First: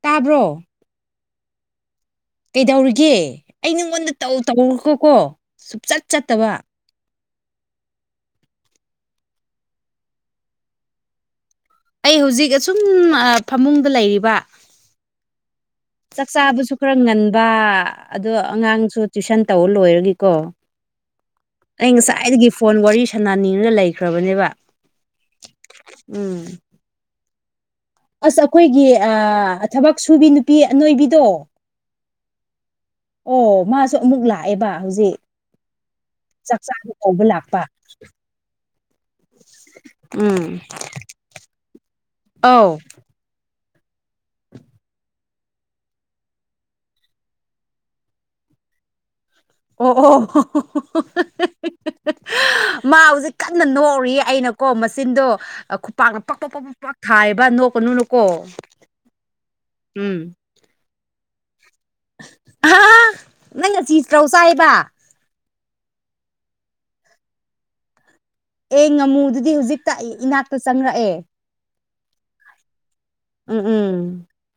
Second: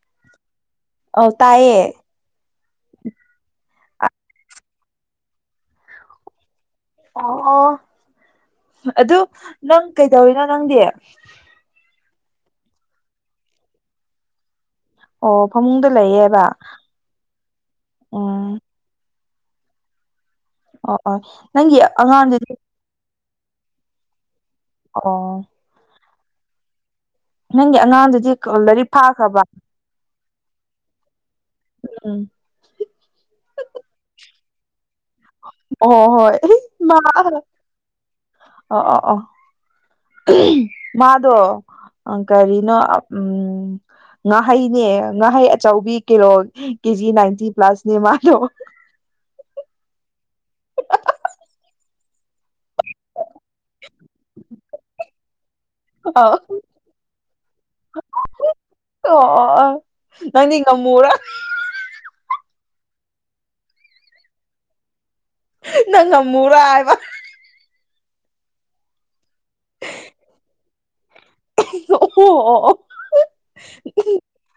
ꯇꯥꯕ꯭ꯔꯣ ꯑꯧ ꯇꯥꯏꯌꯦ ꯀꯩꯗꯧꯔꯤꯒꯦ ꯑꯩ ꯅꯉꯣꯟꯗꯧ ꯇꯧꯔꯨꯀꯣꯀꯣ ꯁꯨꯡꯆꯠ ꯆꯠꯇꯕ ꯑꯣ ꯑꯣ ꯑꯗꯨ ꯅꯪ ꯀꯩꯗꯧꯔꯤꯅꯣ ꯅꯪꯗꯤ ꯑꯩ ꯍꯧꯖꯤꯛ ꯑꯁꯨꯝ ꯐꯃꯨꯡꯗ ꯂꯩꯔꯤꯕ ꯑꯣ ꯐꯃꯨꯡꯗ ꯆꯥꯛ ꯂꯩꯌꯦꯕ ꯆꯥꯕꯁꯨ ꯈꯔ ꯉꯟꯕ ꯑꯗꯣ ꯎꯝ ꯑꯉꯥꯡꯁꯨ ꯇ꯭ꯋꯏꯁꯟ ꯇꯧꯕ ꯂꯣꯏꯔꯒꯀꯣ ꯑꯣ ꯑꯣ ꯅꯪꯒꯤ ꯑꯩ ꯉꯁꯥꯏꯗꯒꯤ ꯑꯉꯥꯡꯗꯨꯗꯤ ꯐꯣꯟ ꯋꯥꯔꯤ ꯁꯅꯥꯅꯤꯡꯔ ꯂꯩꯈ꯭ꯔꯕꯅꯦꯕ ꯑꯣ ꯎꯝ ꯅꯡꯒꯤ ꯑꯉꯥꯡꯗꯨ ꯑꯁ ꯑꯩꯈꯣꯏꯒꯤ ꯊꯕꯛ ꯁꯨꯕꯤ ꯅꯨꯄꯤ ꯑꯅꯣꯏꯕꯤꯗꯣ ꯎꯝ ꯑꯣ ꯃꯥꯁꯨ ꯑꯃꯨꯛ ꯂꯥꯛꯑꯦꯕ ꯍꯧꯖꯤꯛ ꯑꯣ ꯍꯣꯏ ꯆꯥꯛ ꯆꯥꯕ ꯀꯧꯕ ꯂꯥꯛꯄ ꯑꯣ ꯑ ꯑꯣ ꯎꯝ ꯃꯥꯗꯣ ꯑꯧ ꯀꯔꯤꯅꯣ ꯎꯝ ꯉꯥꯍꯩꯅꯦ ꯉꯥꯍꯩ ꯑꯆꯧꯕꯤ ꯀꯤꯂꯣ ꯀꯦꯖꯤ ꯅꯥꯏꯟꯇꯤ ꯄ꯭ꯂꯁꯅꯦ ꯃꯥꯜꯂꯣ ꯑꯣ ꯑꯣ ꯃꯥ ꯍꯧꯖꯤꯛ ꯀꯟꯅ ꯅꯣꯛꯔꯤ ꯑꯩꯅꯀꯣ ꯃꯆꯤꯟꯗꯣ ꯈꯨꯄꯥꯛꯅ ꯑꯧ ꯄꯛꯄꯣꯛ ꯄꯛꯄ ꯈꯨꯄꯥꯛꯥꯛ ꯊꯥꯏꯑꯕ ꯅꯣꯛꯀꯅꯨꯅꯀꯣ ꯎꯝ ꯑꯣ ꯅꯪ ꯉꯃꯣꯔ ꯅꯪ ꯉ ꯆꯧ ꯆꯥꯏꯕ ꯅꯪ ꯉꯃꯔ ꯍꯥꯏꯕ ꯑꯦ ꯉꯥꯃꯨꯗꯨꯗꯤ ꯍꯧꯖꯤꯛꯇ ꯑꯩ ꯏꯅꯥꯛꯇ ꯆꯪꯔꯛꯑꯦ ꯑꯣ ꯍꯣ ꯎꯝ ꯎꯝ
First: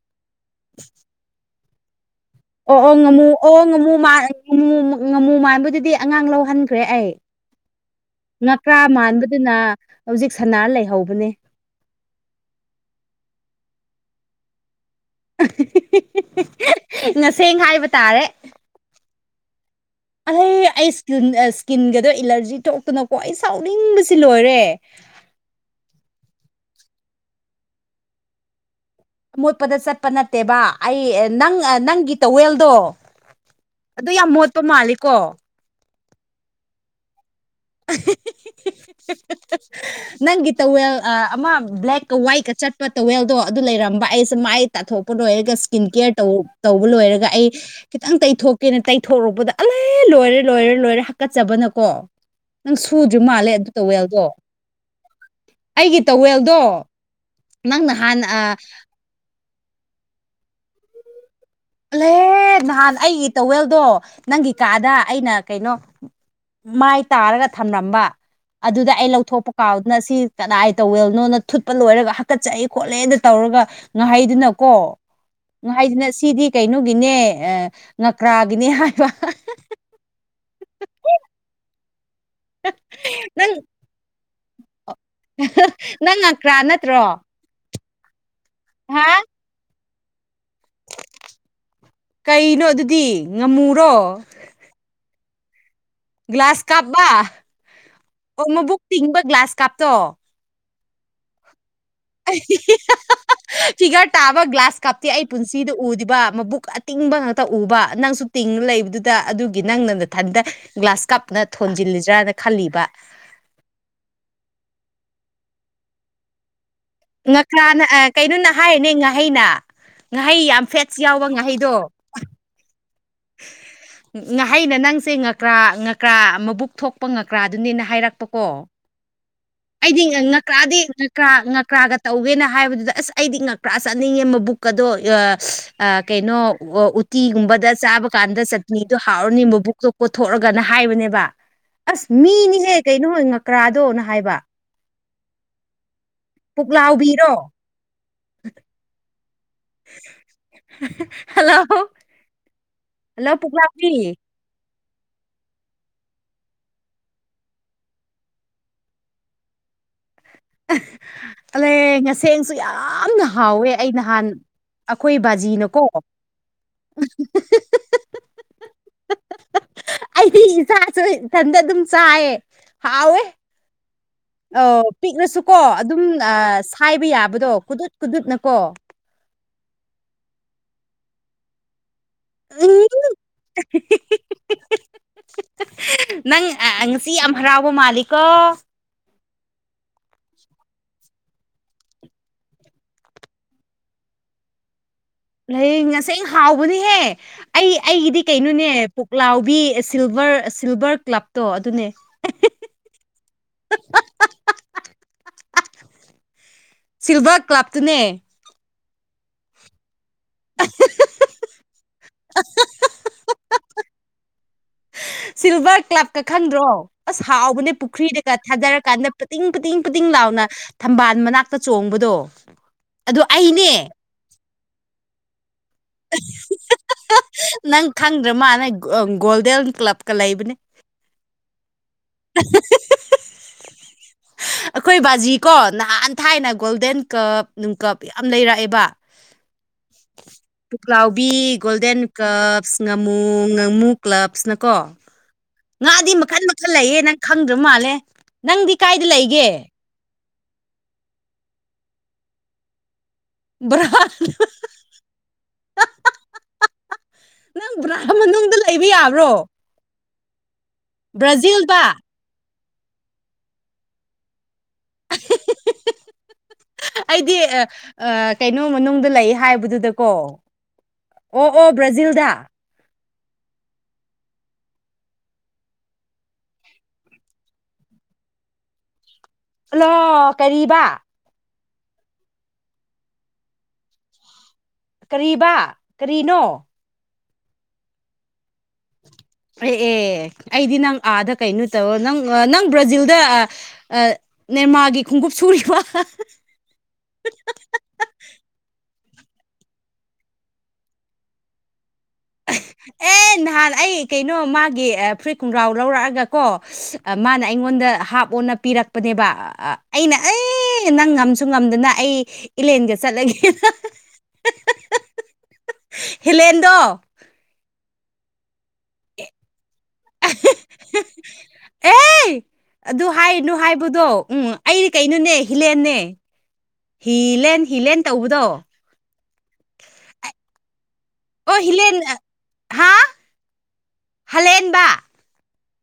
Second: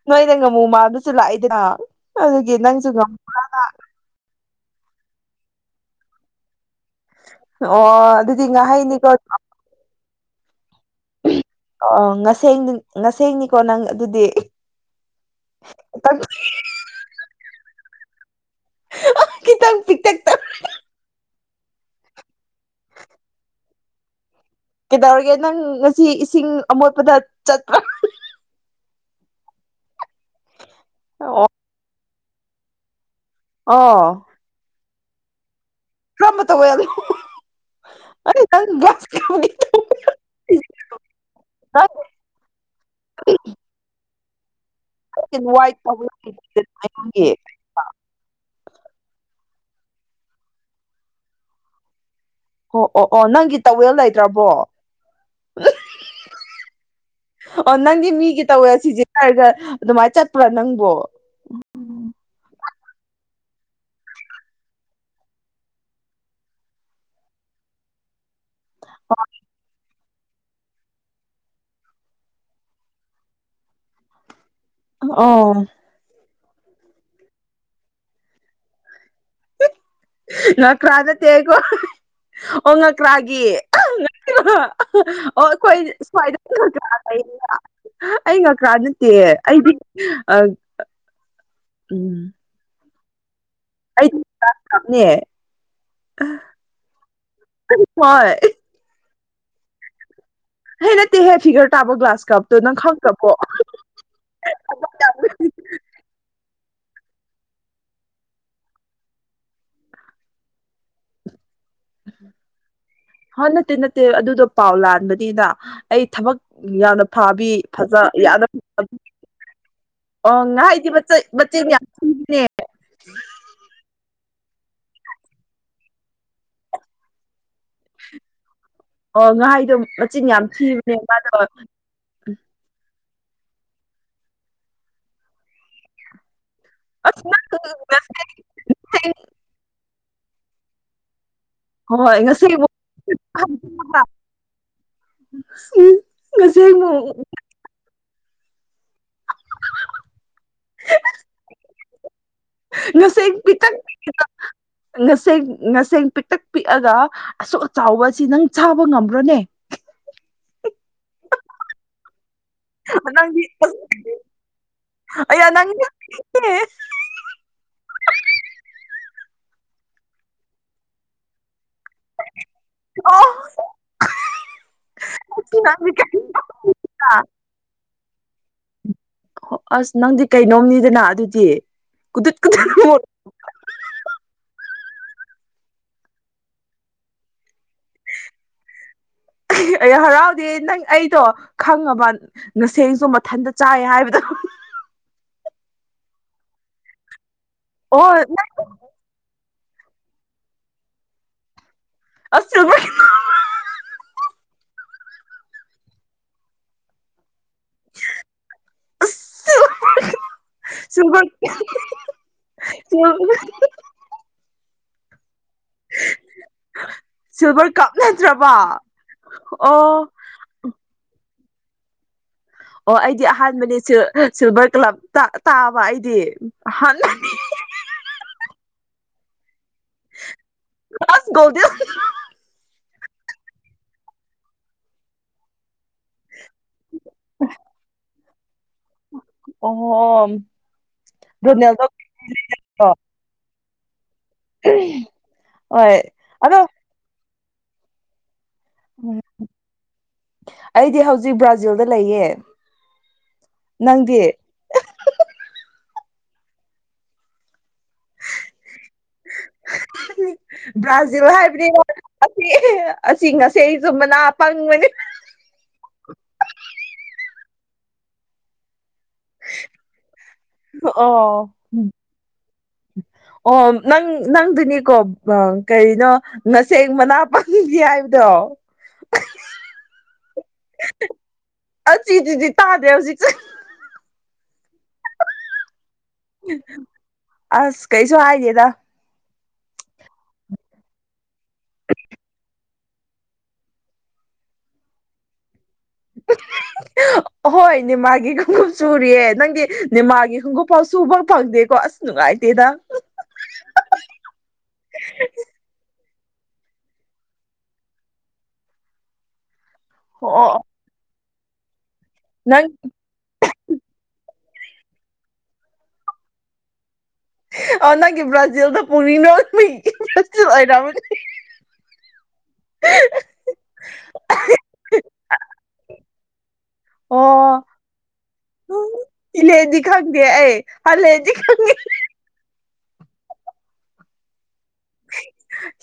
ꯅꯣꯏꯗ ꯉꯥꯃꯨ ꯃꯥꯗꯨꯁꯨ ꯂꯥꯛꯏꯗꯅ ꯑꯗꯨꯒꯤ ꯑꯣ ꯅꯪꯁꯨ ꯑꯣ ꯉꯝꯃꯨ ꯉꯥꯃꯨ ꯑꯣ ꯉꯥꯃꯨ ꯉꯥꯃꯨ ꯉꯥꯃꯨ ꯃꯥꯟꯕꯗꯨꯗꯤ ꯑꯉꯥꯡ ꯂꯧꯍꯟꯈ꯭ꯔꯦ ꯑꯩ ꯑꯣ ꯑꯗꯨꯗꯤ ꯉꯀ꯭ꯔꯥ ꯉꯥꯍꯩꯅꯤꯀꯣ ꯃꯥꯟꯕꯗꯨꯅ ꯍꯧꯖꯤꯛ ꯁꯅꯥꯔ ꯂꯩꯍꯧꯕꯅꯦ ꯑꯣ ꯉꯁ ꯉꯁꯦꯡꯅꯤꯀꯣ ꯅꯪ ꯑꯗꯨꯗꯤ ꯑ ꯉꯁꯦꯡ ꯍꯥꯏꯕ ꯇꯥꯔꯦ ꯈꯤꯪ ꯄꯤꯛꯇ ꯑꯍꯩ ꯑꯩ ꯏꯁꯀꯤꯟ ꯏꯁꯀꯤꯟꯒꯗꯣ ꯑꯦꯂꯔꯖꯤ ꯊꯣꯛꯇꯅꯀꯣ ꯑꯩ ꯁꯥꯎꯅꯤꯡꯕꯁꯤ ꯂꯣꯏꯔꯦ ꯀꯩꯗꯧꯔꯒꯦ ꯅꯪ ꯉꯁꯤ ꯏꯁꯤꯡ ꯑꯃꯣꯠꯄꯗ ꯆꯠꯄ ꯑꯃꯣꯠꯄꯗ ꯆꯠꯄ ꯅꯠꯇꯦꯕ ꯑꯩ ꯑꯣ ꯅꯪ ꯅꯪꯒꯤ ꯇꯋꯦꯜꯗꯣ ꯑꯣ ꯑꯗꯨ ꯌꯥꯝ ꯃꯣꯠꯄ ꯃꯥꯜꯂꯤꯀꯣ ꯀꯝꯕ ꯇꯧꯕ ꯑꯗꯨ ꯑ ꯀꯅꯤ ꯅꯪꯒꯤ ꯇꯧꯋꯦꯜ ꯑꯃ ꯕ꯭ꯂꯦꯛꯀ ꯋꯥꯏꯠꯀ ꯆꯠꯄ ꯇꯧꯋꯦꯜꯗꯣ ꯑꯗꯨ ꯂꯩꯔꯝꯕ ꯑꯩꯁꯦ ꯃꯥꯏ ꯇꯥꯊꯣꯛꯄ ꯂꯣꯏꯔꯒ ꯏꯁꯀꯤꯟ ꯀꯦꯌꯔ ꯇ ꯇꯧꯕ ꯂꯣꯏꯔꯒ ꯅꯪꯒꯤ ꯑꯩ ꯈꯤꯇꯪ ꯇꯩꯊꯣꯛꯀꯦꯅ ꯇꯩꯊꯣꯔꯛꯄꯗ ꯑꯂꯦ ꯂꯣꯏꯔꯦ ꯂꯣꯏꯔꯦ ꯂꯣꯏꯔꯦ ꯍꯥꯀꯠꯆꯕꯅꯀꯣ ꯅꯪ ꯑꯣ ꯑꯣ ꯁꯨꯗ꯭ꯔꯤ ꯑꯣ ꯃꯥꯜꯂꯦ ꯅꯪꯒꯤ ꯑꯗꯨ ꯇꯋꯦꯜ ꯇꯋꯦꯜꯗꯣ ꯂꯩꯇ꯭ꯔꯕꯣ ꯑꯩꯒꯤ ꯇꯋꯦꯜꯗꯣ ꯑꯣ ꯅꯪ ꯅꯒꯤ ꯅꯍꯥꯟ ꯃꯤ ꯑ ꯀꯇ ꯍꯧꯌꯥ ꯁꯤꯦ ꯍꯥꯏꯔꯒ ꯑꯗꯨꯃꯥꯏꯅ ꯆꯠꯄ꯭ꯔꯥ ꯅꯪꯕꯣ ꯂꯍꯦ ꯅꯍꯥꯟ ꯑꯩꯒꯤ ꯇꯋꯦꯜꯗꯣ ꯅꯪꯒꯤ ꯀꯥꯗ ꯑꯩꯅ ꯀꯩꯅꯣ ꯃꯥꯏ ꯇꯥꯔꯒ ꯊꯝꯂꯝꯝꯕ ꯑꯗꯨꯗ ꯑꯩ ꯂꯧꯊꯣꯛꯄ ꯀꯥꯎ ꯅ ꯁꯤ ꯀꯗꯥꯏ ꯇꯧꯋꯦꯕꯅꯣꯅ ꯊꯨꯠꯄ ꯂꯣꯏꯔꯒ ꯍꯥꯀꯠꯆꯑ ꯈꯣꯠꯂꯦꯅ ꯇꯧꯔꯒ ꯉꯍꯩꯗꯨꯅꯀꯣ ꯑꯣ ꯍꯥꯏꯁꯤꯅ ꯁꯤꯗꯤ ꯀꯩꯅꯣꯒꯤꯅꯦ ꯉꯀ꯭ꯔꯥꯒꯤꯅꯦ ꯍꯥꯏꯕ ꯉꯀ꯭ꯔꯥꯗ ꯇꯦꯒꯣ ꯑꯣ ꯉꯀ꯭ꯔꯥꯒꯤ ꯅꯪ ꯑꯣ ꯑꯩꯈꯣꯏ ꯅꯪ ꯁ꯭ꯋꯥꯏꯗ ꯉꯀ꯭ꯔꯥ ꯅꯠꯇ꯭ꯔꯣ ꯑꯩ ꯉꯀꯥ ꯍꯥ ꯅꯠꯇꯦ ꯑꯩꯗꯤ ꯑ ꯎꯝ ꯀꯩꯅꯣ ꯑꯗꯨꯗꯤ ꯉꯝꯃꯨ ꯑꯩꯗꯤ ꯀꯞꯅꯦ ꯒ꯭ꯂꯥꯁ ꯀꯥꯞꯕ ꯑꯣ ꯍꯣꯏ ꯃꯕꯨꯛ ꯇꯤꯡꯕ ꯒ꯭ꯂꯥꯁ ꯀꯥꯞꯇꯣ ꯍꯩ ꯅꯠꯇꯦꯍꯦ ꯐꯤꯒꯔ ꯇꯥꯕ ꯒ꯭ꯂꯥꯁ ꯀꯞꯇꯣ ꯅꯪ ꯈꯪꯛꯇꯄꯣ ꯇꯤ ꯑꯩ ꯄꯨꯟꯁꯤꯗ ꯎꯗꯕ ꯃꯕꯨꯛ ꯑꯇꯤꯡꯕ ꯉꯥꯛꯇ ꯎꯕ ꯅꯪꯁꯨ ꯇꯤꯡꯉ ꯂꯩꯕꯗꯨꯗ ꯑꯗꯨꯒꯤ ꯅꯪꯅ ꯃꯊꯟꯇ ꯒ꯭ꯂꯥꯁ ꯀꯞꯅ ꯊꯣꯟꯖꯤꯜꯂꯤꯗ꯭ꯔꯅ ꯈꯜꯂꯤꯕ ꯍꯣꯏ ꯅꯠꯇꯦ ꯅꯠꯇꯦ ꯑꯗꯨꯗꯣ ꯄꯥꯎ ꯂꯥꯟꯕꯅꯤꯅ ꯑꯩ ꯊꯕꯛ ꯌꯥꯝꯅ ꯐꯥꯕꯤ ꯉꯀ꯭ꯔꯥꯅ ꯑ ꯐꯖ ꯌꯥꯗ ꯀꯩꯅꯣꯅ ꯍꯥꯏꯔꯤꯅꯦ ꯉꯥꯍꯩꯅ ꯑ ꯉꯥꯍꯩ ꯌꯥꯝ ꯉꯍ ꯍꯥꯏꯗꯤ ꯐꯦꯠꯁ ꯌꯥꯎꯕ ꯃ ꯉꯥꯍꯩꯗꯣ ꯌꯥꯝ ꯎ ꯫ [inaudible] ꯉꯍꯩꯅ ꯅꯪꯁꯦ ꯉꯀ꯭ꯔꯥ ꯉꯀ꯭ꯔꯥ ꯃꯕꯨꯛ ꯊꯣꯛꯄ ꯉꯀ꯭ꯔꯥꯗꯨꯅꯦꯅ ꯍꯥꯏꯔꯛꯄꯀꯣ ꯑꯣ ꯍꯥꯏ ꯑꯩꯗꯤ ꯉꯀ꯭ꯔꯥꯗꯤ ꯉꯀ꯭ꯔꯥ ꯉꯀ꯭ꯔꯥꯒ ꯇꯧꯒꯦꯅ ꯍꯥꯏꯕꯗꯨꯗ ꯑꯁ ꯑꯩꯗꯤ ꯉꯛꯄ꯭ꯔꯥ ꯆꯠꯅꯤꯡꯉꯦꯕ ꯕꯨꯛ ꯑꯗꯣ ꯀꯩꯅꯣ ꯑꯣ ꯑꯁ ꯅꯪ ꯎꯇꯤꯒꯨꯝꯕꯗ ꯆꯥꯕ ꯀꯥꯟꯗ ꯆꯠꯅꯤꯗꯣ ꯉꯁꯦꯡ ꯍꯥꯎꯔꯅꯤ ꯃꯕꯨꯁꯨ ꯀꯣꯊꯣꯛꯑꯒꯅ ꯍꯥꯏꯕꯅꯦꯕ ꯑꯁ ꯍꯣꯏ ꯉꯁꯦꯡꯃꯨꯛ ꯃꯤꯅꯤꯍꯦ ꯀꯩꯅꯣ ꯍꯣꯏ ꯉꯀ꯭ꯔꯥꯗꯣꯅ ꯍꯥꯏꯕ ꯎꯝ ꯄꯨꯛꯂꯥꯎꯕꯤꯔꯣ ꯍꯜꯂꯣ ꯁ ꯍꯜꯂꯣ ꯄꯤ ꯄꯨꯛꯂꯥꯎꯕꯤ ꯉꯁꯦꯡ ꯉꯁꯦꯡ ꯄꯤꯛꯇꯛ ꯄꯤꯛꯑꯒ ꯑꯁꯣꯛ ꯑꯆꯥꯎ ꯑꯁꯤ ꯅꯪ ꯆꯥꯕ ꯉꯝꯕ꯭ꯔꯣꯅꯦ ꯑꯗ ꯉꯁꯤ ꯁꯦꯡꯁꯨ ꯌꯥꯝꯅ ꯅꯪꯗꯤ ꯍꯥꯎꯋꯦ ꯑꯁ ꯑꯩ ꯅꯍꯥꯟ ꯑꯩꯈꯣꯏ ꯑꯌꯥ ꯅꯪꯗꯤ ꯕꯥꯖꯤꯅꯀꯣ [inaudible] ꯑꯩꯗꯤ ꯏꯆꯥꯁꯨ ꯏꯊꯟꯗ ꯑꯗꯨꯝ ꯆꯥꯏꯌꯦ ꯍꯥꯎꯋꯦ ꯑꯣ ꯑ ꯄꯤꯛꯂꯁꯨꯀꯣ ꯅꯪꯗꯤ ꯑꯗꯨꯝ ꯀꯩꯅꯣ ꯁꯥꯏꯕ ꯌꯥꯕꯗꯣ ꯀꯨꯗꯨꯠ ꯀꯨꯗꯨꯠꯅꯀꯣ ꯑꯁ ꯅꯪꯗꯤ ꯀꯩꯅꯣꯝꯅꯤꯗꯅ ꯑꯗꯨꯗꯤ ꯀꯨꯗꯨꯠ ꯀꯨꯠ ꯎꯝ [inaudible] ꯅꯪ ꯉꯁꯤ ꯌꯥꯝ ꯍꯔꯥꯎꯕ ꯃꯥꯜꯂꯤꯀꯣ ꯑꯩ ꯍꯔꯥꯎꯗꯦ ꯅꯪ ꯑꯩꯗꯣ ꯈꯪꯉꯕ ꯅꯁꯦꯡꯁꯨ ꯃꯊꯟꯇ ꯆꯥꯏ ꯍꯥꯏꯕꯗꯣ ꯂꯩꯌꯦꯡ ꯉꯁꯥꯏ ꯑ ꯍꯥꯎꯕꯅꯦꯍꯦ ꯑꯩ ꯑꯣ ꯑꯩꯒꯤꯗꯤ ꯅꯪ ꯀꯩꯅꯣꯅꯦ ꯄꯨꯛꯂꯥꯎꯕꯤ ꯁꯤꯜꯚꯔ ꯁꯤꯜꯚꯔ ꯀ꯭ꯂꯞꯇꯣ ꯑꯗꯨꯅꯦ [unintelligible] [inaudible] ꯁꯤꯜꯚꯔ ꯀ꯭ꯂꯞꯇꯨꯅꯦ ꯁꯕ ꯁ ꯁꯤꯜꯚꯔ ꯀ꯭ꯂꯥꯞꯀ ꯈꯪꯗ꯭ꯔꯣ ꯑꯁ ꯁꯤꯜꯚꯔ ꯍꯥꯎꯕꯅꯦ ꯀꯞ ꯄꯨꯈ꯭ꯔꯤꯗꯒ ꯅꯠꯇ꯭ꯔꯕ ꯊꯥꯗꯔꯀꯥꯟꯗ ꯄꯇꯡ ꯄꯇꯡ ꯑꯣ ꯄꯇꯡ ꯂꯥꯎꯅ ꯊꯝꯕꯥꯜ ꯃꯅꯥꯛꯇ ꯆꯣꯡꯕꯗꯣ ꯑꯣ ꯑꯗꯣ ꯑꯩꯗꯤ ꯑꯍꯥꯟꯕꯅꯤ ꯑꯩꯅꯦ ꯁꯤꯜꯚꯔ ꯀ꯭ꯂꯕ ꯇꯥꯕ ꯑꯩꯗꯤ ꯑꯍꯥꯟꯕꯅꯤ ꯅꯪ ꯈꯪꯗ꯭ꯔ ꯃꯥꯅ ꯒꯣꯜꯗꯦꯟ ꯀ꯭ꯂꯕꯀ ꯂꯩꯕꯅꯦ ꯑꯁ ꯒꯣꯜꯗꯦꯟ ꯑꯩꯈꯣꯏ ꯕꯥꯖꯤ ꯀꯣ ꯅꯍꯥꯟ ꯊꯥꯏꯅ ꯒꯣꯜꯗꯦꯟ ꯀꯞ ꯅꯨꯡꯀꯞ ꯌꯥꯝ ꯂꯩꯔꯛꯑꯦꯕ ꯑꯣ ꯄꯨꯛꯂꯥꯎꯕꯤ ꯒꯣꯜꯗꯦꯟ ꯔꯣꯅꯦꯜꯗꯣꯒꯤꯗꯣ ꯀ꯭ꯂꯞꯁ ꯉꯥꯃꯨ ꯉꯥꯃꯨ ꯀ꯭ꯂꯞꯁꯅꯀꯣ ꯍꯣꯏ ꯉꯥꯗꯤ ꯃꯈꯜ ꯑꯗꯣ ꯃꯈꯜ ꯂꯩꯌꯦ ꯅꯪ ꯈꯪꯗ꯭ꯔ ꯃꯥꯜꯂꯦ ꯅꯪꯗꯤ ꯀꯥꯏꯗ ꯂꯩꯒꯦ ꯑꯩꯗꯤ ꯍꯧꯖꯤꯛ ꯕ꯭ꯔꯥꯖꯤꯜꯗ ꯂꯩꯌꯦ ꯕ꯭ꯔꯥꯜ ꯅꯪꯗꯤ ꯅꯪ ꯕ꯭ꯔꯥ ꯃꯅꯨꯡꯗ ꯂꯩꯕ ꯌꯥꯕ꯭ꯔꯣ ꯕ꯭ꯔꯥꯖꯤꯜ ꯍꯥꯏꯕ ꯕ꯭ꯔꯥꯖꯤꯜꯗ ꯑꯁꯤ ꯑꯁꯤ ꯉꯁꯤꯁꯨ ꯃꯅꯥ ꯄꯪꯕꯅꯤ ꯑꯩꯗꯤ ꯑꯥ ꯑꯥ ꯀꯩꯅꯣ ꯃꯅꯨꯡꯗ ꯂꯩ ꯍꯥꯏꯕꯗꯨꯗꯀꯣ ꯑꯣ ꯑꯣ ꯕ꯭ꯔꯥꯖꯤꯜꯗ ꯑꯣ ꯅꯪ ꯅꯪꯗꯨꯅꯤꯀꯣ ꯑ ꯀꯩꯅꯣ ꯉꯁꯤ ꯃꯅꯥ ꯄꯥꯅꯤꯡꯉꯤ ꯍꯥꯏꯕꯗꯣ ꯍꯜꯂꯣ ꯀꯔꯤꯕ ꯑꯁꯤꯗꯨꯗꯤ ꯇꯥꯗ‌ꯦ ꯍꯧꯖꯤꯛꯁꯨ ꯀꯔꯤꯕ ꯀꯔꯤꯅꯣ ꯑꯁ ꯀꯩꯁꯨ ꯍꯥꯏꯗ‌ꯦꯗ ꯑꯦ ꯑꯦ ꯑꯩꯗꯤ ꯅꯪ ꯑꯥꯗ ꯀꯩꯅꯣ ꯇꯧꯔ ꯅꯪ ꯅꯪ ꯕ꯭ꯔꯥꯖꯤꯜꯗ ꯑꯥ ꯅꯦꯃꯥꯔꯒꯤ ꯈꯣꯡꯎꯞ ꯁꯨꯔꯤꯕ‌ꯣ ꯍꯣꯏ ꯅ‌ꯦꯃꯥꯔꯒꯤ ꯈꯣꯡꯎꯞ ꯁꯨꯔꯤꯌꯦ ꯅꯪꯒꯤ ꯅ‌ꯦꯃꯥꯔꯒꯤ ꯈꯣꯡꯎꯞꯐꯥꯎ ꯁꯨꯕ ꯐꯪꯗꯦꯀꯣ ꯑꯁ ꯅꯨꯡꯉꯥꯏꯇꯦꯗ ꯑꯦ ꯅꯍꯥꯟ ꯑꯩ ꯀꯩꯅꯣ ꯃꯥꯒꯤ ꯐꯨꯔꯤꯠ ꯈꯣꯡꯒ꯭ꯔꯥꯎ ꯂꯧꯔꯛꯑꯒ ꯀꯣ ꯃꯥꯅ ꯑꯩꯉꯣꯟꯗ ꯍꯥꯞ ꯑꯣꯟꯅ ꯄꯤꯔꯛꯄꯅꯦꯕ ꯑꯩꯅ ꯑꯣ ꯑꯣ ꯑꯦ ꯅꯪ ꯉꯝꯁꯨ ꯉꯝꯗꯅ ꯑꯩ ꯅꯪ ꯏꯂꯦꯟꯒ ꯆꯠꯂꯒꯦ ꯍ‌ꯦꯂꯦꯟꯗꯣ ꯑꯣ ꯅꯪꯒꯤ ꯕ꯭ꯔꯥꯖꯤꯜꯗ ꯄꯨꯔꯤꯅꯕ ꯃꯤ ꯕꯔꯥꯖꯤꯜ ꯑꯣꯏꯔꯝꯃꯅꯤ ꯑꯦ ꯑꯗꯨ ꯍꯥꯏꯔꯅꯨ ꯍꯥꯏꯕꯗꯣ ꯎꯝ ꯑꯩꯗꯤ ꯀꯩꯅꯣꯅꯦ ꯍꯤꯂꯦꯟꯅꯦ ꯍꯤꯂꯦꯟ ꯍꯤꯂꯦꯟ ꯇꯧꯕꯗꯣ ꯏꯂꯦꯟꯗꯤ ꯈꯪꯗꯦ ꯑꯩ ꯍꯂꯦꯟꯗꯤ ꯑꯣ ꯍꯤꯂꯦꯟ ꯍꯥ ꯍꯂꯦꯟꯕ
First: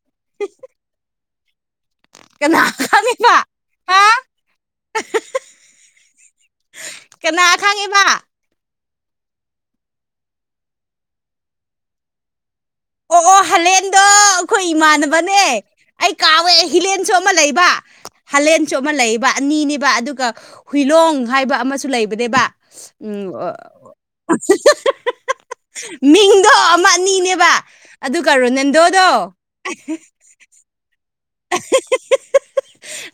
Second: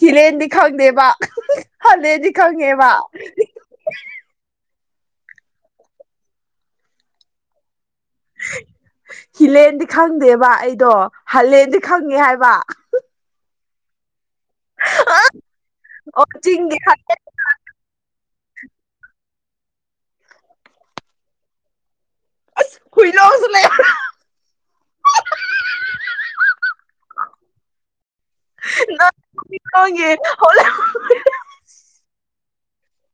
ꯍꯤꯂ‌ꯦꯟꯗꯤ ꯈꯪꯗꯦꯕ ꯍꯂꯦꯟꯗꯤ ꯀꯅꯥ ꯈꯪꯉꯦꯕ ꯈꯪꯉꯤꯕ ꯍꯥ ꯀꯅꯥ ꯈꯪꯉ‌ꯦꯕ ꯍꯤꯂꯦꯟꯗꯤ ꯈꯪꯗꯦꯕ ꯑꯩꯗꯣ ꯍꯥꯂꯦꯟꯗꯤ ꯈꯪꯉꯦ ꯍꯥꯏꯕ ꯑꯣ ꯑꯣ ꯍꯂꯦꯟꯗꯣ ꯑꯩꯈꯣꯏ ꯏꯃꯥꯟꯅꯕꯅꯦ ꯑꯩ ꯑꯣ ꯀꯥꯎꯋꯦ ꯆꯤꯡꯒꯤ ꯍꯤꯂꯦꯟꯁꯨ ꯂꯩꯕ ꯍꯥꯂꯦꯟꯁꯨ ꯑꯃ ꯂꯩꯕ ꯑꯅꯤꯅꯦꯕ ꯑꯗꯨꯒ ꯍꯨꯏꯂꯣꯡ ꯍꯥꯏꯕ ꯑꯃꯁꯨ ꯂꯩꯕ ꯅꯦꯕ ꯎꯝ ꯍꯨꯏꯂꯣꯡꯁꯨ ꯑꯣ ꯂꯩ ꯃꯤꯡꯗꯣ ꯑꯃ ꯑꯅꯤꯅꯦꯕ ꯑꯗꯨꯒ ꯔꯣꯅꯥꯟꯗꯣꯗꯣ [unintelligible]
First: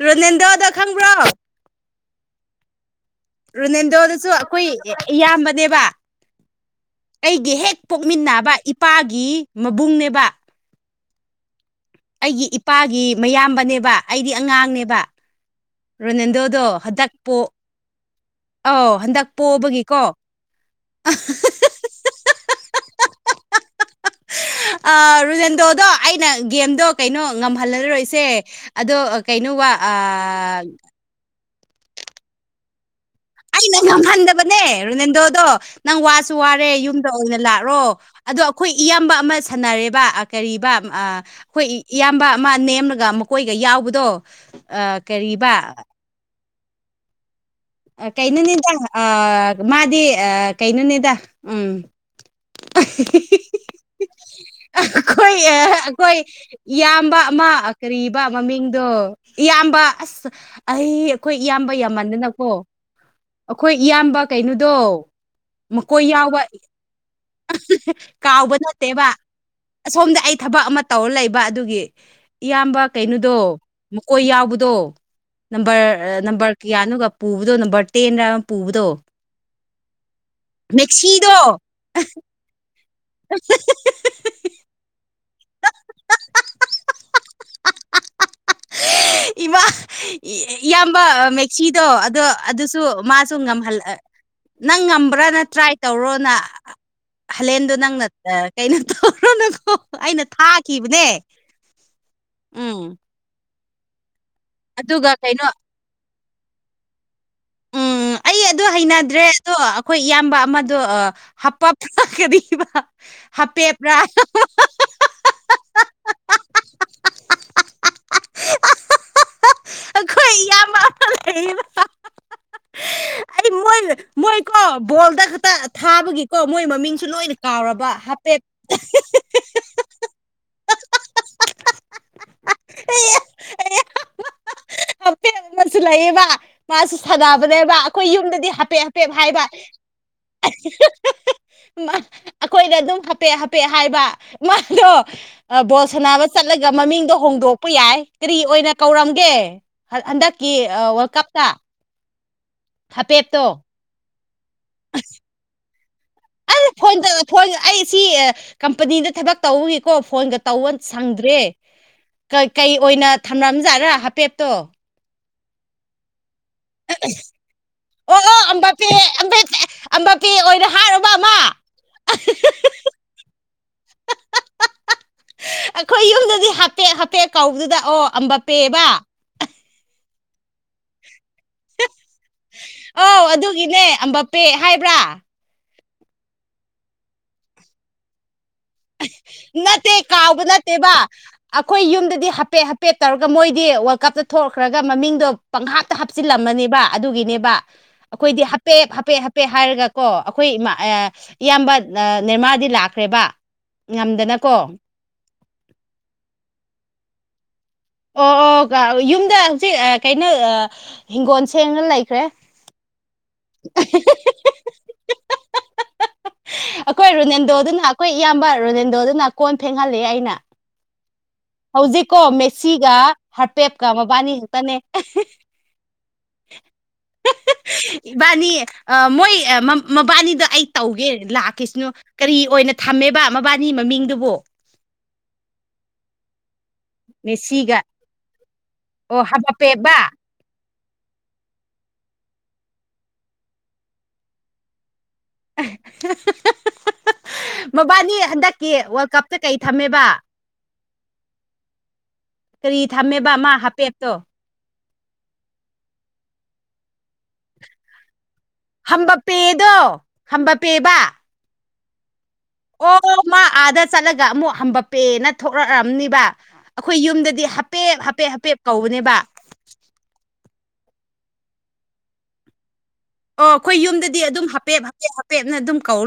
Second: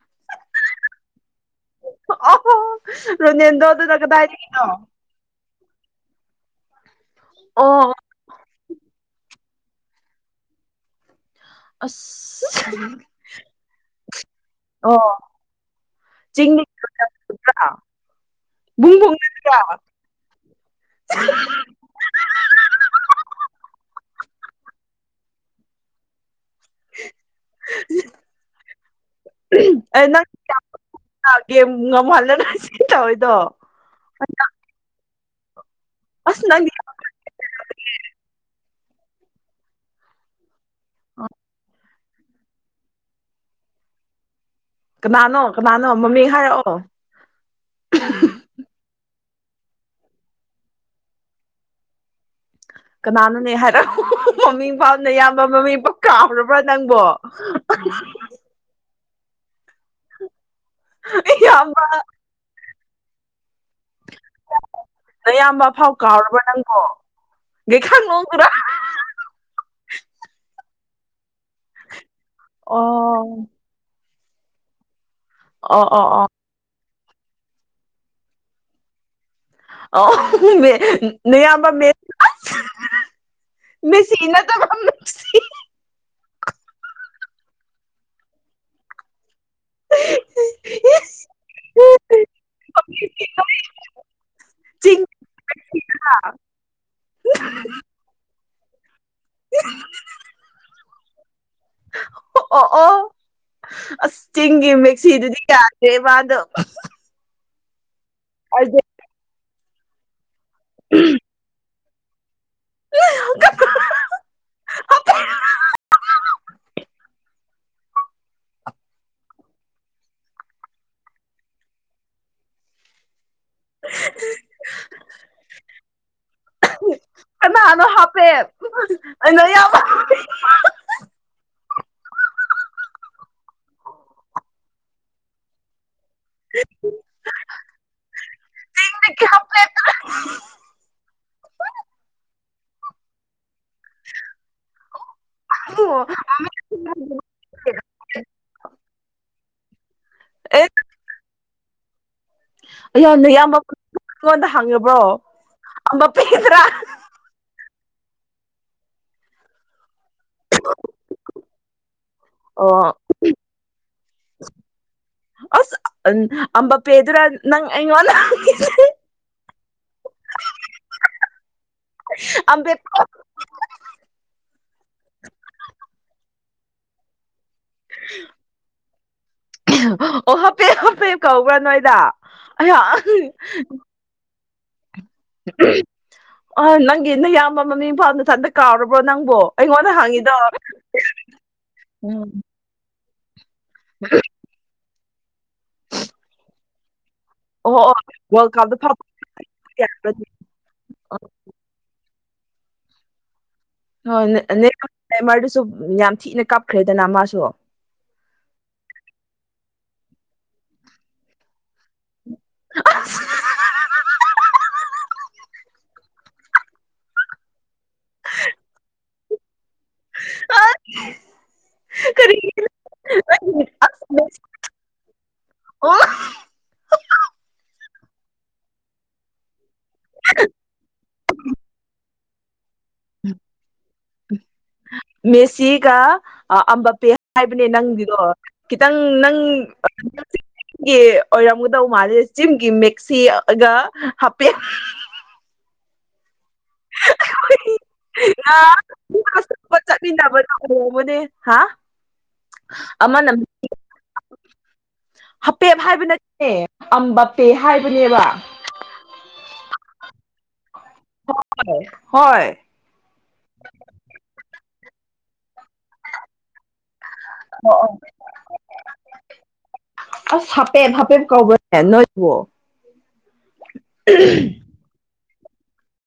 ꯔꯣꯅꯦꯟꯗꯣꯗ‌ꯣ ꯈꯪꯕ꯭ꯔꯣ ꯑꯍꯣ ꯔꯣꯅꯥꯟꯗ‌ꯣ ꯗꯨꯅ ꯔꯣꯅꯦꯜꯗꯣꯗꯨꯁꯨ ꯀꯗꯥꯏꯗꯒꯤꯅꯣ ꯑꯩꯈꯣꯏ ꯏꯌꯥꯝꯕꯅꯦꯕ ꯑꯩꯒꯤ ꯍꯦꯛ ꯑꯣ ꯄꯣꯛꯃꯤꯟꯅꯕ ꯏꯄꯥꯒꯤ ꯃꯕꯨꯡꯅꯦꯕ ꯑꯩꯒꯤ ꯑꯁ ꯏꯄꯥꯒꯤ ꯃꯌꯥꯝꯕꯅꯦꯕ ꯑꯩꯗꯤ ꯑꯣ ꯑꯉꯥꯡꯅꯦꯕ ꯔꯣꯅꯥꯜꯗꯣꯗꯣ ꯍꯟꯗꯛ ꯄꯣ ꯆꯤꯡꯗꯒꯤꯒꯗ꯭ꯔꯥ ꯑꯥꯎ ꯕꯨꯡ ꯍꯟꯗꯛ ꯕꯨꯡꯅꯗ꯭ꯔꯥ ꯄꯣꯕꯒꯤꯀꯣ [unintelligible] ꯑꯥ ꯔꯣꯅꯥꯟꯗꯣꯗꯣ ꯑꯩꯅ ꯒꯦꯝꯗꯣ ꯀꯩꯅꯣ ꯉꯝꯍꯜꯂꯔꯣꯏꯁꯦ ꯑꯗꯣ ꯀꯩꯅꯣ ꯋꯥ ꯑꯦ ꯅꯪꯅ ꯑꯥ ꯒꯦꯝ ꯉꯝꯍꯜꯂꯔꯣꯏ ꯁꯦ ꯑꯩꯅ ꯉꯝꯍꯟꯗꯕꯅꯦ ꯔꯣꯅꯥꯟꯗꯣꯗꯣ ꯅꯪ ꯋꯥꯁꯨ ꯑꯁ ꯋꯥꯔꯦ ꯅꯪꯗꯤ ꯌꯨꯝ ꯑꯣꯏꯅ ꯂꯥꯛꯔꯣ ꯑꯗꯣ ꯑꯩꯈꯣꯏ ꯏꯌꯥꯝꯕ ꯑꯃ ꯁꯥꯟꯅꯔꯦꯕ ꯑꯥ ꯀꯔꯤꯕ ꯑꯥ ꯑꯩꯈꯣꯏ ꯏꯌꯥꯝꯕ ꯑꯃ ꯅꯦꯝꯔꯒ ꯃꯀꯣꯏꯒ ꯌꯥꯎꯕꯗꯣ ꯀꯅꯥꯅꯣ ꯀꯔꯤꯕ ꯀꯅꯥꯅꯣ ꯃꯃꯤꯡ ꯍꯥꯏꯔꯛꯑꯣ ꯀꯩꯩꯅ‌ꯣꯅꯤꯗ ꯑ ꯃꯥꯗꯤ ꯑ ꯀꯩꯩꯅ‌ꯣꯅꯤꯗ ꯎꯝ ꯀꯅꯥꯅꯣꯅꯦ ꯍꯥꯏꯔꯛꯑꯣ ꯃꯃꯤꯡ ꯐꯥꯎ ꯑꯩꯈꯣꯏ ꯅꯌꯥꯝꯕ ꯑꯥ ꯃꯃꯤꯡ ꯐꯥꯎ ꯑꯩꯈꯣꯏ ꯀꯥꯎꯔꯕ꯭ꯔꯥ ꯅꯪꯕꯣ ꯏꯌꯥꯝꯕ ꯑꯃ ꯀꯔꯤ ꯃꯃꯤꯡꯗꯣ ꯏꯌꯥꯝꯕ ꯑꯁ ꯑꯩ ꯑꯩꯈꯣꯏ ꯏꯌꯥꯝꯕ ꯌꯥꯝꯃꯟꯗꯅꯀꯣ ꯑꯩꯈꯣꯏ ꯏꯌꯥꯝꯕ ꯀꯩꯅꯣꯗꯣ ꯅꯌꯥꯝꯕ ꯐꯥꯎ ꯃꯀꯣꯏ ꯌꯥꯎꯕ ꯀꯥꯎꯔꯕ꯭ꯔꯥ ꯅꯪꯕꯣ ꯒꯩꯈꯥꯡ ꯅꯣꯡꯗꯨꯔꯥ ꯀꯥꯎꯕ ꯅꯠꯇꯦꯕ ꯑꯁꯣꯝꯗ ꯑꯩ ꯊꯕꯛ ꯑꯃ ꯇꯧꯔ ꯂꯩꯕ ꯑꯗꯨꯒꯤ ꯏꯌꯥꯝꯕ ꯑꯣ ꯀꯩꯅꯣꯗꯣ ꯃꯀꯣꯏ ꯌꯥꯎꯕꯗꯣ ꯑꯣ ꯑꯣ ꯅꯝꯕꯔ ꯑꯣ ꯅꯝꯕꯔ ꯀꯌꯥꯅꯣꯒ ꯄꯨꯕꯗꯣ ꯅꯝꯕꯔ ꯇꯦꯟꯅ ꯄꯨꯕꯗꯣ ꯑꯣ ꯃꯦꯛꯁꯤꯗꯣ ꯅꯌꯥꯝꯕ [inaudible] ꯃꯁꯤꯅꯗꯅ ꯏꯃꯥ ꯏꯌꯥꯝꯕ ꯃꯦꯛꯁꯤꯗꯣ ꯑꯗꯣ ꯑꯗꯨꯁꯨ ꯃꯥꯁꯨ ꯉꯝꯍꯜꯂ ꯅꯪ ꯆꯤꯡ ꯉꯝꯕ꯭ꯔꯅ ꯇ꯭ꯔꯥꯏ ꯇꯧꯔꯣꯅ ꯍꯂꯦꯟꯗꯨ ꯅꯪꯅ ꯀꯩꯅꯣ ꯇꯧꯔꯅ ꯑꯩꯅ ꯊꯥꯈꯤꯕꯅꯦ ꯑꯣ ꯑꯣ ꯎꯝ ꯑꯣ ꯑꯁ ꯆꯤꯡꯒꯤ ꯑꯗꯨꯒ ꯃꯦꯛꯁꯤꯗꯨꯗꯤ ꯀꯩꯅꯣ ꯌꯥꯗꯦꯕꯥꯗꯣ ꯎꯝ ꯑꯩ ꯑꯗꯨ ꯍꯩꯅꯗ꯭ꯔꯦ ꯑꯗꯣ ꯑꯩꯈꯣꯏ ꯏꯌꯥꯝꯕ ꯑꯃꯗꯣ ꯍꯥꯞꯄꯛ ꯀꯅꯤ ꯍꯥꯞꯄꯦꯞꯔꯥ ꯑꯈꯣꯏ ꯏꯌꯥꯝꯕ ꯑꯃꯥ ꯂꯩꯌꯦꯕ ꯑꯩ ꯃꯣꯏ ꯃꯣꯏꯀꯣ ꯕꯣꯜꯗ ꯈꯛꯇ ꯊꯥꯕꯒꯤꯀꯣ ꯃꯣꯏ ꯃꯃꯤꯡꯁꯨ ꯂꯣꯏꯅ ꯀꯥꯎꯔꯕ ꯍꯥꯄꯦꯠ ꯑꯅ ꯌꯥꯝ ꯫ [unintelligible] [unintelligible] ꯑꯦ ꯫ [unintelligible] [unintelligible] [unintelligible] ꯍꯥꯄꯦꯠ ꯑꯃꯁꯨ ꯂꯩꯌꯦꯕ ꯃꯥꯁꯨ ꯁꯥꯟꯅꯕꯅꯦꯕ ꯑꯩꯈꯣꯏ ꯌꯨꯝꯗꯗꯤ ꯍꯥꯄꯦꯠ ꯍꯥꯄꯦꯠ ꯍꯥꯏꯕ ꯑꯩꯈꯣꯏꯅ ꯑꯗꯨꯝ ꯍꯥꯄꯦꯠ ꯍꯥꯄꯦꯠ ꯍꯥꯏꯕ ꯃꯥꯗꯣ ꯕꯣꯜ ꯁꯅꯕ ꯆꯠꯂꯒ ꯃꯃꯤꯡꯗꯣ ꯍꯣꯡꯗꯣꯛꯄ ꯌꯥꯏ ꯀꯔꯤ ꯑꯣꯏꯅ ꯀꯧꯔꯝꯒꯦ ꯍꯟꯗꯛꯀꯤ ꯑꯦ ꯋꯥꯔꯜ ꯀꯞꯇ ꯑꯩꯌꯥ ꯍꯥꯄꯦꯞꯇꯣ ꯅꯌꯥꯝꯕ ꯈꯣꯢꯉꯣꯟꯗ ꯍꯪꯉꯕ꯭ꯔꯣ [unintelligible] ꯐꯣꯟꯗ ꯑꯩ ꯁꯤ ꯀꯝꯄꯅꯤꯗ ꯊꯕꯛ ꯇꯧꯕꯒꯤꯀꯣ ꯐꯣꯟꯒ ꯇꯧꯕ ꯁꯪꯗ꯭ꯔꯦ ꯀꯩ ꯑꯣ ꯑꯣꯏꯅ ꯊꯝꯔꯝꯖꯥꯠꯔꯥ ꯍꯥꯄꯦꯠꯇꯣ ꯑꯁ ꯑꯝꯕꯄꯦꯗꯨꯔ ꯅꯪ ꯑꯩ ꯑꯝꯕꯄꯦ ꯑꯣꯏꯅ ꯍꯥꯏꯔꯨꯕ ꯑꯃ ꯑꯝꯕꯦꯗꯀ ꯫ [unintelligible] [unintelligible] ꯑꯩꯈꯣꯏ ꯌꯨꯝꯗꯗꯤ ꯍꯄꯦ ꯍꯄꯦ ꯀꯧꯕꯗꯨꯗ ꯑꯣ ꯑꯦꯝ ꯕꯥꯟꯄꯦ ꯍꯥꯢꯕ ꯫ ꯑꯣ ꯍꯥꯞꯄꯦ ꯍꯥꯞꯄꯦ ꯀꯧꯕ꯭ꯔꯥ ꯅꯣꯏꯗ ꯑꯩꯍꯥꯛ ꯄꯦ ꯍꯥꯏꯕ꯭ꯔꯥ ꯑ ꯅꯪꯒꯤ ꯅꯌꯥꯝꯕ ꯃꯃꯤꯡꯐꯥꯎ ꯅꯊꯥꯟꯇ ꯅꯠꯇꯦ ꯀꯥꯎꯕ ꯅꯠꯇꯦꯕ ꯑꯩꯈꯣꯏ ꯌꯨꯝꯗꯗꯤ ꯍꯥꯄꯦꯠ ꯄꯦꯠ ꯇꯧꯔꯒ ꯃꯣꯏꯗꯤ ꯋꯥꯔꯜ ꯀꯞꯇ ꯊꯣꯛꯛꯈ꯭ꯔꯒ ꯃꯃꯤꯡꯗꯣ ꯄꯪꯍꯥꯞꯇ ꯍꯥꯞꯆꯤꯜꯂꯝꯃꯅꯦꯕ ꯑꯗꯨꯒꯤꯅꯦꯕ ꯑꯣ ꯑꯩꯈꯣꯏꯗꯤ ꯋꯥꯔꯜ ꯀꯞꯇ ꯍꯥꯄꯦꯠ ꯐꯥꯎ ꯍꯥꯄꯦ ꯍꯥꯄꯦ ꯍꯥꯏꯔꯒ ꯀꯣ ꯑꯩꯈꯣꯏ ꯢꯃꯥ ꯏꯌꯥꯝꯕ ꯅꯤꯔꯃꯥꯔꯗꯤ ꯂꯥꯛꯈ꯭ꯔꯦꯕ ꯍ ꯉꯝꯗꯅꯀꯣ ꯅꯃꯔꯗꯨꯁꯨ ꯌꯥꯝ ꯊꯤꯅ ꯀꯞꯈ꯭ꯔꯦꯗꯅ ꯃꯥꯁꯨ ꯑꯣ ꯑꯣ ꯌꯨꯝꯗ ꯍꯧꯖꯤꯛ ꯀꯩꯅꯣ ꯍꯤꯡꯒꯣꯜ ꯁꯦꯡꯅ ꯂꯩꯈ꯭ꯔꯦ [unintelligible] ꯑꯁ ꯑꯩꯈꯣꯏ ꯔꯣꯅꯜꯗꯣꯗꯨꯅ ꯑꯩꯈꯣꯏ ꯏꯌꯥꯝꯕ ꯔꯣꯅꯜꯗꯣꯗꯨꯅ ꯀꯣꯟ ꯐꯦꯡꯍꯜꯂꯤ ꯑꯩꯅ ꯑ ꯍꯧꯖꯤꯛꯀꯣ ꯃꯦꯁꯤꯒ ꯍꯥꯔꯄꯦꯞꯀ ꯑꯁ ꯃꯕꯥꯅꯤ ꯈꯛꯇꯅꯦ [unintelligible] ꯏꯕꯥꯅꯤ ꯃꯣꯏ ꯃꯕꯥꯅꯤꯗ ꯑꯩ ꯇꯧꯒꯦ ꯂꯥꯛꯈꯤꯁꯟꯅꯣ ꯀꯔꯤ ꯑꯣꯏꯅ ꯊꯝꯃꯦꯕ ꯃꯕꯥꯅꯤ ꯃꯃꯤꯡꯗꯨꯕꯨ ꯃꯦꯁꯤꯒ ꯑꯝꯕ ꯄꯦ ꯍꯥꯏꯕꯅꯦ ꯃꯦꯁꯤꯒ ꯅꯪꯒꯤꯗꯣ ꯈꯤꯇꯪ ꯑꯣ ꯅꯪ ꯍꯥꯄꯦꯕ ꯆꯤꯝꯒꯤ ꯑꯣꯏꯔꯝꯒꯗꯧ ꯃꯥꯂꯦ ꯆꯤꯝꯒꯤ ꯃꯦꯛꯁꯤꯒ ꯍꯥꯞꯄꯦꯟ ꯫ ꯑꯦ ꯫ [unintelligible] [unintelligible] [unintelligible] ꯍꯥ ꯫ [unintelligible] ꯃꯕꯥꯅꯤ ꯍꯟꯗꯛꯀꯤ ꯋꯥꯔꯜ ꯀꯞꯇ ꯀꯩ ꯊꯝꯃꯦꯕ ꯆꯠꯃꯤꯟꯅꯕꯗꯣ ꯑꯣꯏꯔꯝꯒꯅꯤ ꯍꯥ ꯀꯔꯤ ꯑꯃꯅ ꯊꯝꯃꯦꯕꯃꯥ ꯍꯥꯄꯦꯞꯇꯣ ꯍꯥꯄꯦꯞ ꯍꯥꯏꯕ ꯅꯠꯇꯦ ꯑꯝꯕꯄꯦ ꯍꯥꯏꯕꯅꯦꯕ ꯍꯝꯕ ꯄꯦꯗꯣ ꯍꯝꯕ ꯄꯦꯕ ꯍ ꯍꯣꯏ ꯑꯣ ꯃꯥ ꯑꯥꯗ ꯆꯠꯂꯒ ꯑꯃꯨꯛ ꯍꯝꯕꯄꯦꯅ ꯊꯣꯛꯂꯛꯑꯝꯅꯤꯕ ꯑꯩꯈꯣꯏ ꯌꯨꯝꯗꯗꯤ ꯍꯥꯄꯦꯞ ꯍꯥꯄꯦꯠ ꯍꯥꯄꯦꯞ ꯀꯧꯕꯅꯦꯕ ꯑꯁ ꯍꯥꯄꯦꯞ ꯍꯥꯄꯦꯞ ꯀꯧꯕꯅꯦ ꯅꯣꯏꯕꯨꯣ ꯑꯣ ꯑꯩꯈꯣꯏ ꯌꯨꯝꯗꯗꯤ ꯑꯗꯨꯝ ꯍꯥꯄꯦꯠ ꯍꯥꯄꯦꯠ ꯍꯥꯄꯦꯠꯅ ꯑꯗꯨꯝ ꯀꯧꯔ